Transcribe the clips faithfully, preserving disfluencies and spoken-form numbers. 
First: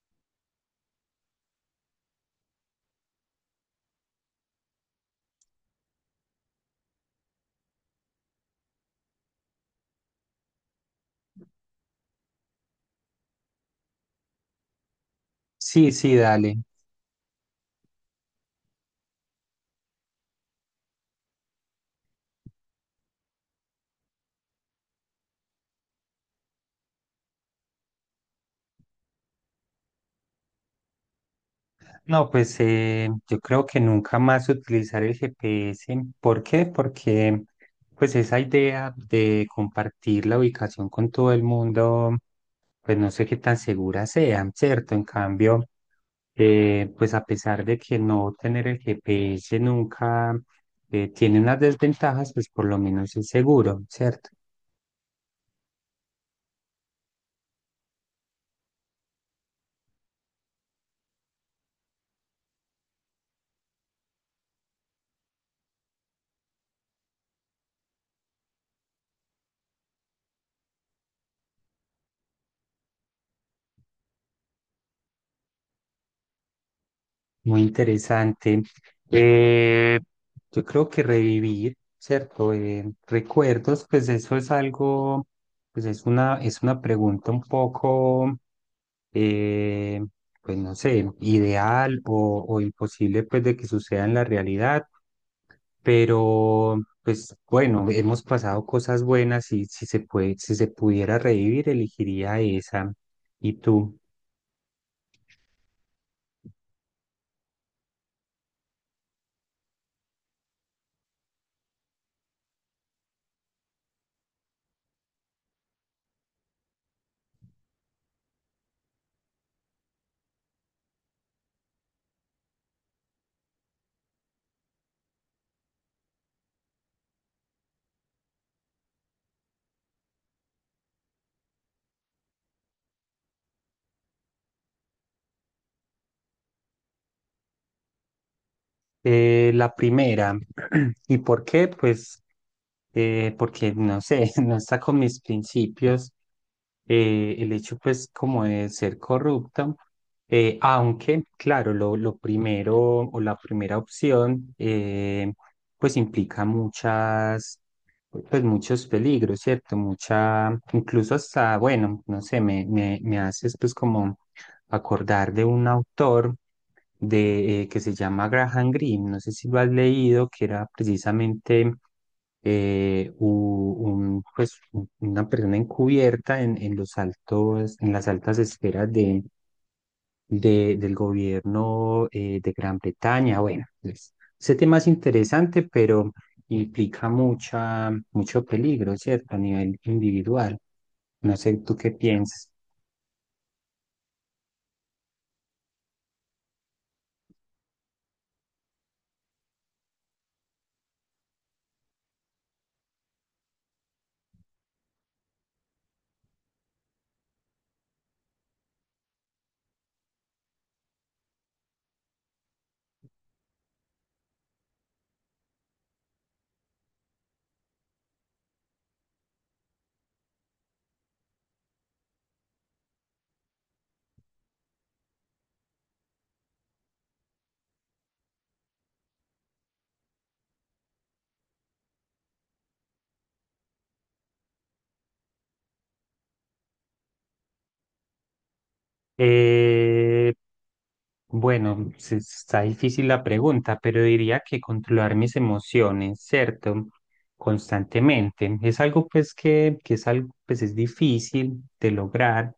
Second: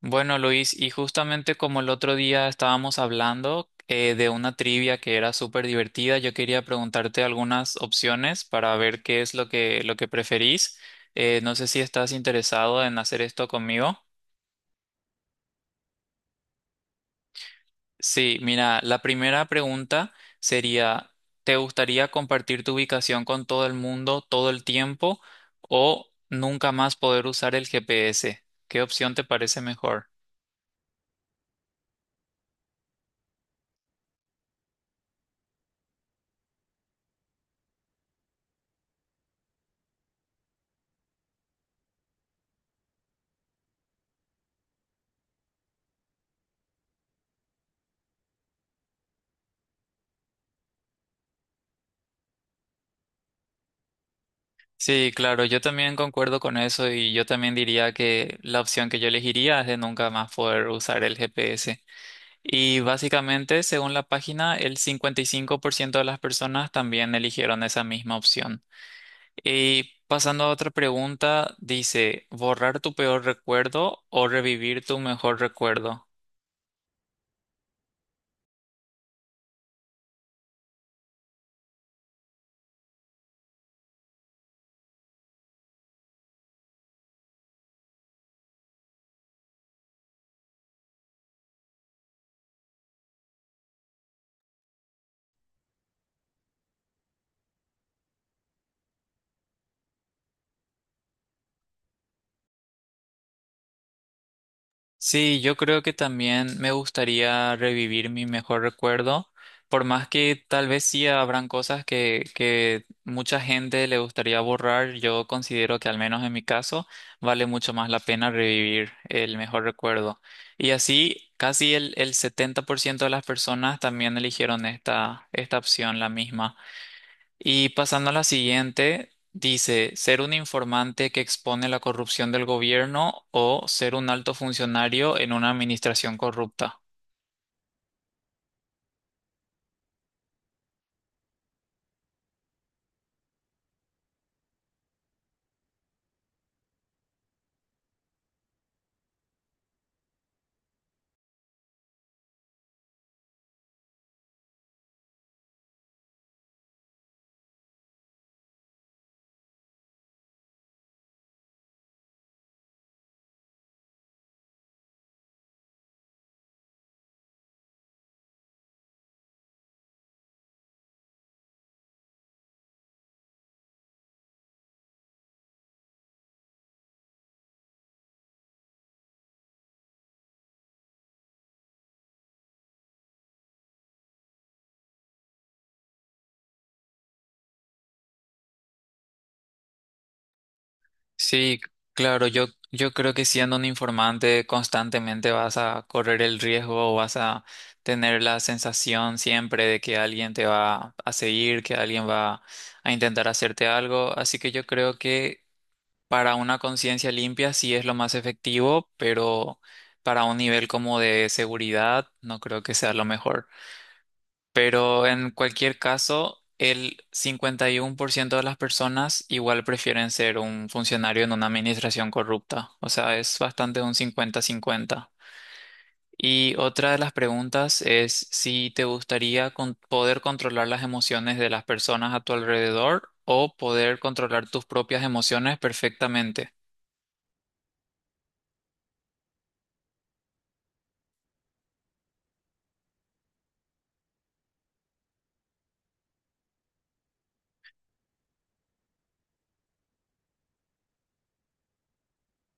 Bueno, Luis, y justamente como el otro día estábamos hablando eh, de una trivia que era súper divertida, yo quería preguntarte algunas opciones para ver qué es lo que, lo que preferís. Eh, no sé si estás interesado en hacer esto conmigo. Sí, sí, dale. Sí, mira, la primera pregunta sería, ¿te gustaría compartir tu ubicación con todo el mundo todo el tiempo o nunca más poder usar el G P S? ¿Qué opción te parece mejor? No, pues eh, yo creo que nunca más utilizar el G P S. ¿Por qué? Porque pues esa idea de compartir la ubicación con todo el mundo, pues no sé qué tan segura sea, ¿cierto? En cambio, eh, pues a pesar de que no tener el G P S nunca eh, tiene unas desventajas, pues por lo menos es seguro, ¿cierto? Sí, claro, yo también concuerdo con eso y yo también diría que la opción que yo elegiría es de nunca más poder usar el G P S. Y básicamente, según la página, el cincuenta y cinco por ciento de las personas también eligieron esa misma opción. Y pasando a otra pregunta, dice, ¿borrar tu peor recuerdo o revivir tu mejor recuerdo? Muy interesante. Eh, yo creo que revivir, ¿cierto? Eh, recuerdos, pues eso es algo, pues es una, es una pregunta un poco, eh, pues no sé, ideal o, o imposible pues de que suceda en la realidad, pero pues bueno, hemos pasado cosas buenas y si se puede, si se pudiera revivir, elegiría esa. ¿Y tú? Sí, yo creo que también me gustaría revivir mi mejor recuerdo, por más que tal vez sí habrán cosas que, que mucha gente le gustaría borrar. Yo considero que, al menos en mi caso, vale mucho más la pena revivir el mejor recuerdo. Y así casi el, el setenta por ciento de las personas también eligieron esta, esta opción, la misma. Y pasando a la siguiente, dice, ser un informante que expone la corrupción del gobierno o ser un alto funcionario en una administración corrupta. Eh, la primera. ¿Y por qué? Pues eh, porque, no sé, no está con mis principios eh, el hecho pues como de ser corrupto, eh, aunque claro, lo, lo primero o la primera opción eh, pues implica muchas, pues muchos peligros, ¿cierto? Mucha, incluso hasta, bueno, no sé, me, me, me haces pues como acordar de un autor de, eh, que se llama Graham Greene, no sé si lo has leído, que era precisamente eh, u- un, pues, un- una persona encubierta en, en los altos, en las altas esferas de, de- del gobierno eh, de Gran Bretaña. Bueno, pues, ese tema es interesante, pero implica mucha, mucho peligro, ¿cierto? A nivel individual. No sé, Sí, ¿tú qué claro, yo, piensas? yo creo que siendo un informante constantemente vas a correr el riesgo o vas a tener la sensación siempre de que alguien te va a seguir, que alguien va a intentar hacerte algo. Así que yo creo que para una conciencia limpia sí es lo más efectivo, pero para un nivel como de seguridad no creo que sea lo mejor. Pero en cualquier caso, el cincuenta y uno por ciento de las personas igual prefieren ser un funcionario en una administración corrupta. O sea, es bastante un cincuenta cincuenta. Y otra de las preguntas es si te gustaría con- poder controlar las emociones de las personas a tu alrededor o poder controlar tus propias emociones perfectamente. Eh, Bueno, se- está difícil la pregunta, pero diría que controlar mis emociones, ¿cierto? Constantemente. Es algo pues que, que es algo pues es difícil de lograr.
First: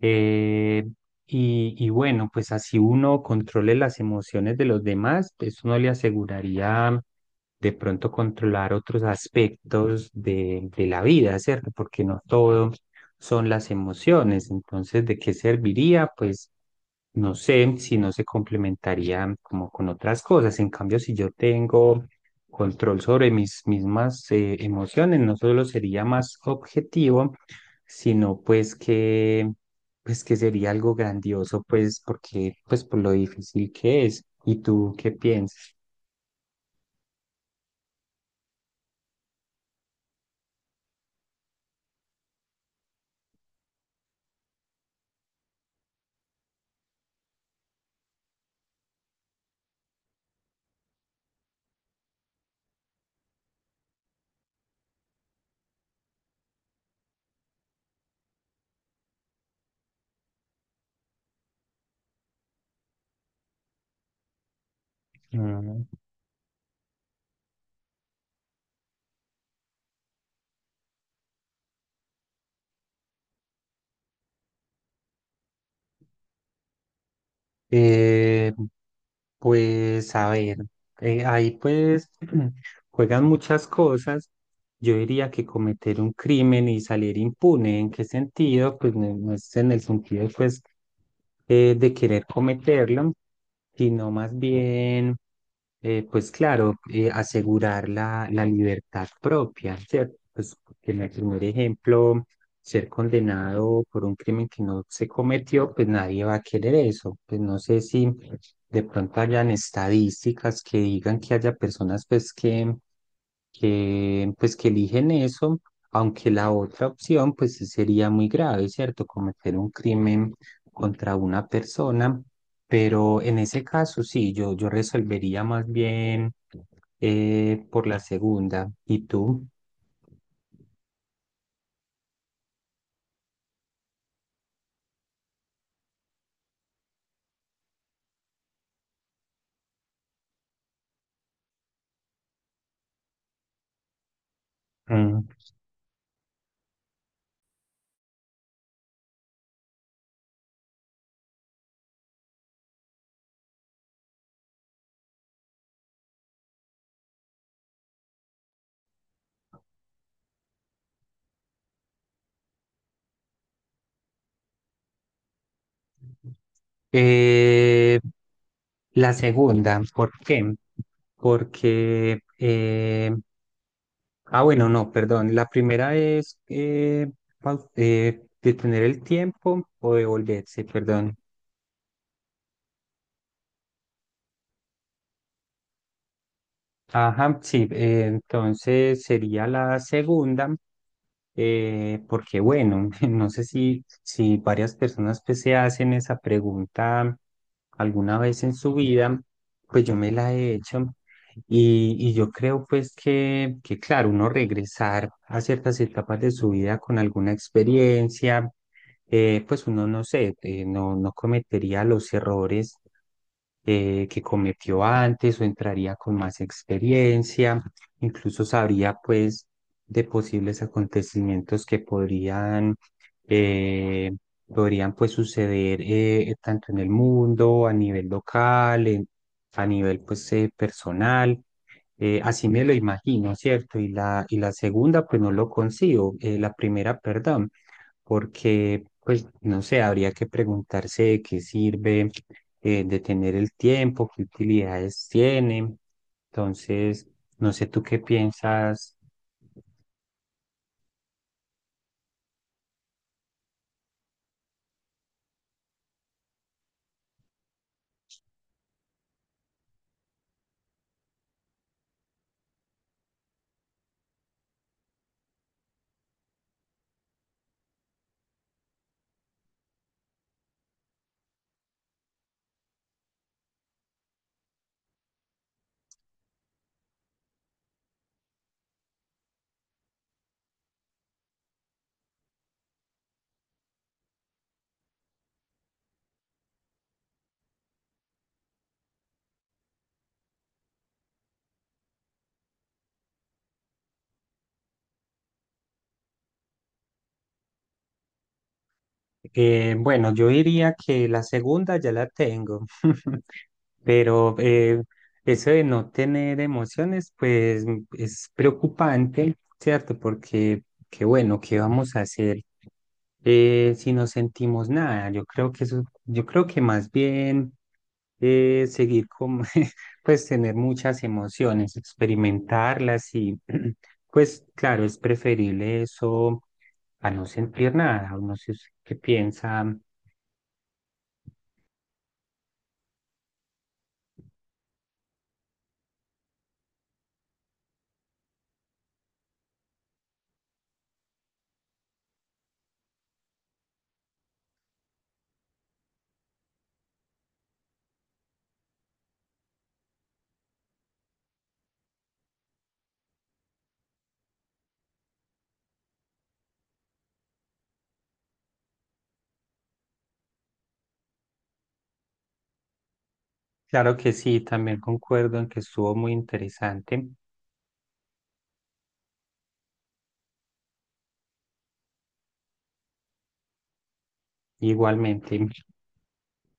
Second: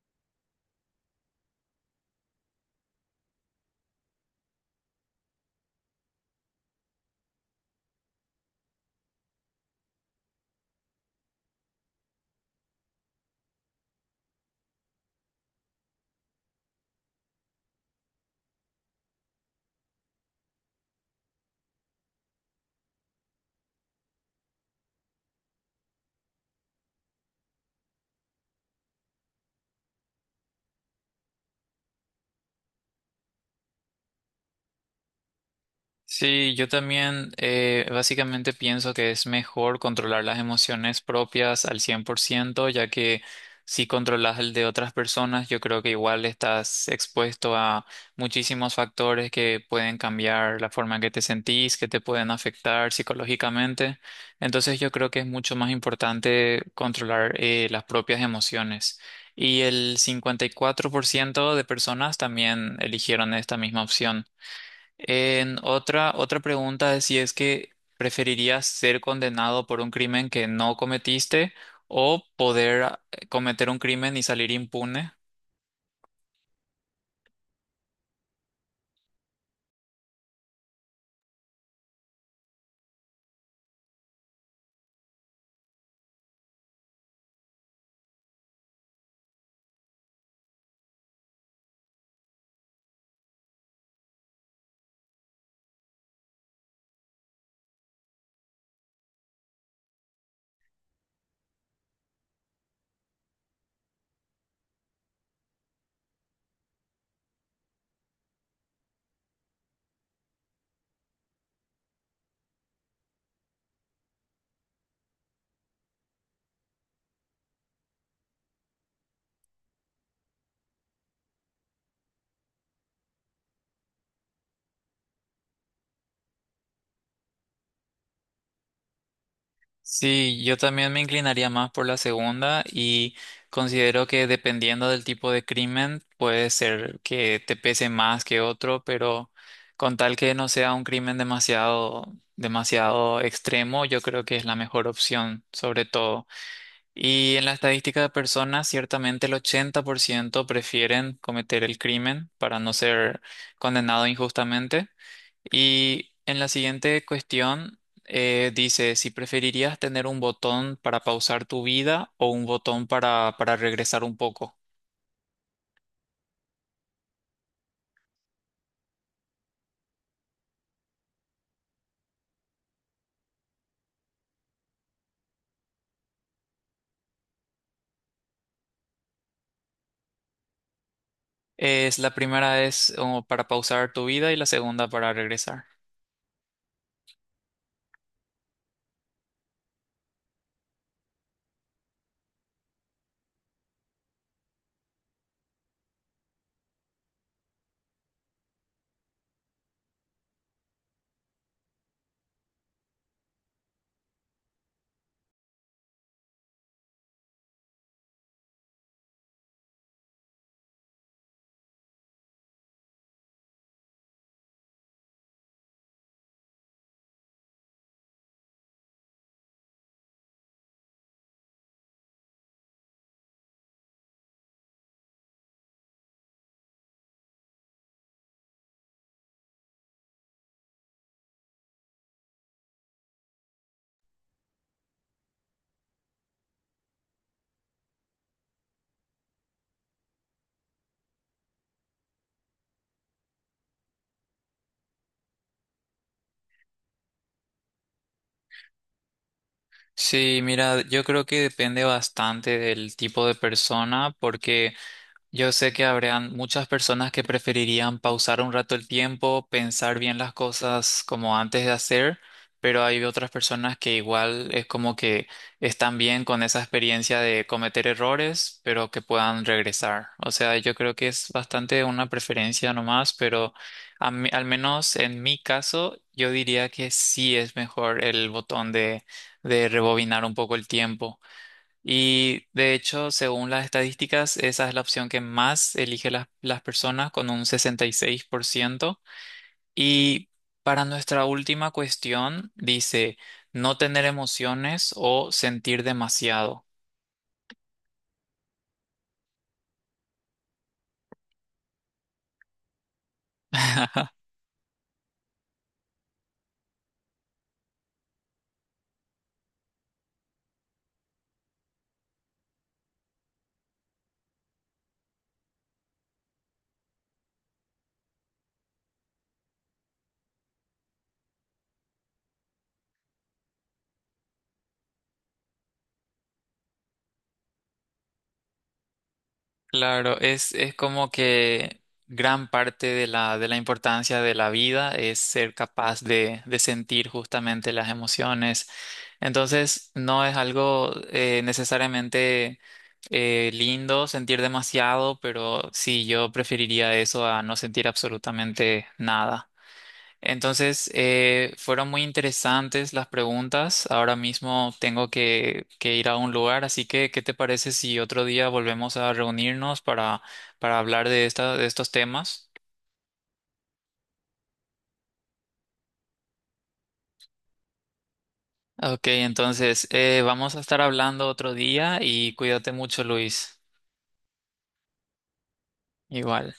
eh, y, y bueno, pues así uno controle las emociones de los demás, pues uno le aseguraría de pronto controlar otros aspectos de, de la vida, ¿cierto? Porque no todo son las emociones. Entonces, ¿de qué serviría? Pues no sé si no se complementarían como con otras cosas. En cambio, si yo tengo control sobre mis mismas eh, emociones, no solo sería más objetivo, sino pues que pues que sería algo grandioso, pues porque pues por lo difícil que es. ¿Y tú qué piensas? Sí, yo también eh, básicamente pienso que es mejor controlar las emociones propias al cien por ciento, ya que si controlas el de otras personas, yo creo que igual estás expuesto a muchísimos factores que pueden cambiar la forma en que te sentís, que te pueden afectar psicológicamente. Entonces yo creo que es mucho más importante controlar eh, las propias emociones. Y el cincuenta y cuatro por ciento de personas también eligieron esta misma opción. En otra, otra pregunta es si es que preferirías ser condenado por un crimen que no cometiste o poder ah, cometer un crimen y salir impune. Eh, Pues a ver, eh, ahí pues juegan muchas cosas. Yo diría que cometer un crimen y salir impune, ¿en qué sentido? Pues no, no es en el sentido pues eh, de querer cometerlo, sino más bien, eh, pues claro, eh, asegurar la, la libertad propia, ¿cierto? Pues en el primer ejemplo ser condenado por un crimen que no se cometió, pues nadie va a querer eso. Pues no sé si de pronto hayan estadísticas que digan que haya personas pues que, que pues que eligen eso, aunque la otra opción pues sí sería muy grave, ¿cierto? Cometer un crimen contra una persona, pero en ese caso sí, yo, yo resolvería más bien eh, por la segunda. ¿Y tú? Sí, yo también me inclinaría más por la segunda y considero que dependiendo del tipo de crimen puede ser que te pese más que otro, pero con tal que no sea un crimen demasiado, demasiado extremo, yo creo que es la mejor Mm. opción, sobre todo. Y en la estadística de personas, ciertamente el ochenta por ciento prefieren cometer el crimen para no ser condenado injustamente. Y en la siguiente cuestión eh, dice si preferirías tener un botón para pausar tu vida o un botón para, para regresar un poco. Eh, la segunda, ¿por qué? Porque, eh, ah, bueno, no, perdón. La primera es eh, pau- eh, detener el tiempo o devolverse, perdón. Es, la primera es oh, para pausar tu vida y la segunda para regresar. Ajá, sí, eh, entonces sería la segunda. Eh, porque bueno, no sé si, si varias personas pues, se hacen esa pregunta alguna vez en su vida, pues yo me la he hecho y, y yo creo pues que, que claro, uno regresar a ciertas etapas de su vida con alguna experiencia, eh, pues uno no sé, eh, no, no cometería los errores eh, que cometió antes o entraría con más experiencia, incluso sabría pues de posibles acontecimientos que podrían, eh, podrían pues suceder eh, tanto en el mundo, a nivel local, en- a nivel pues eh, personal. Eh, así me lo imagino, ¿cierto? Y la, y la segunda, pues no lo consigo, eh, la primera, perdón, porque, pues, no sé, habría que preguntarse de qué sirve eh, de tener el tiempo, qué utilidades tiene. Entonces, no sé tú qué piensas. Sí, mira, yo creo que depende bastante del tipo de persona porque yo sé que habrían muchas personas que preferirían pausar un rato el tiempo, pensar bien las cosas como antes de hacer, pero hay otras personas que igual es como que están bien con esa experiencia de cometer errores, pero que puedan regresar. O sea, yo creo que es bastante una preferencia nomás, pero a mí- al menos en mi caso, yo diría que sí es mejor el botón de, de rebobinar un poco el tiempo. Y de hecho, según las estadísticas, esa es la opción que más elige las, las personas con un sesenta y seis por ciento. Y seis por ciento. Y para nuestra última cuestión, dice no tener emociones o sentir demasiado. Eh, bueno, yo diría que la segunda ya la tengo, pero eh, eso de no tener emociones, pues m- es preocupante, ¿cierto? Porque, que bueno, ¿qué vamos a hacer eh, si no sentimos nada? Yo creo que eso, yo creo que más bien eh, seguir con, pues tener muchas emociones, experimentarlas y pues claro, es preferible eso a no sentir nada, o no sé usted qué piensa. Claro, es, es como que gran parte de la, de la importancia de la vida es ser capaz de, de sentir justamente las emociones. Entonces, no es algo eh, necesariamente Eh, lindo sentir demasiado, pero sí, yo preferiría eso a no sentir absolutamente nada. Entonces, eh, fueron muy interesantes las preguntas. Ahora mismo tengo que, que ir a un lugar, así que ¿qué te parece si otro día volvemos a reunirnos para, para hablar de esta, de estos temas? Claro que sí, también concuerdo en que estuvo muy interesante, Ok, entonces, eh, vamos a estar hablando otro día y cuídate mucho, Luis. igualmente. Igual.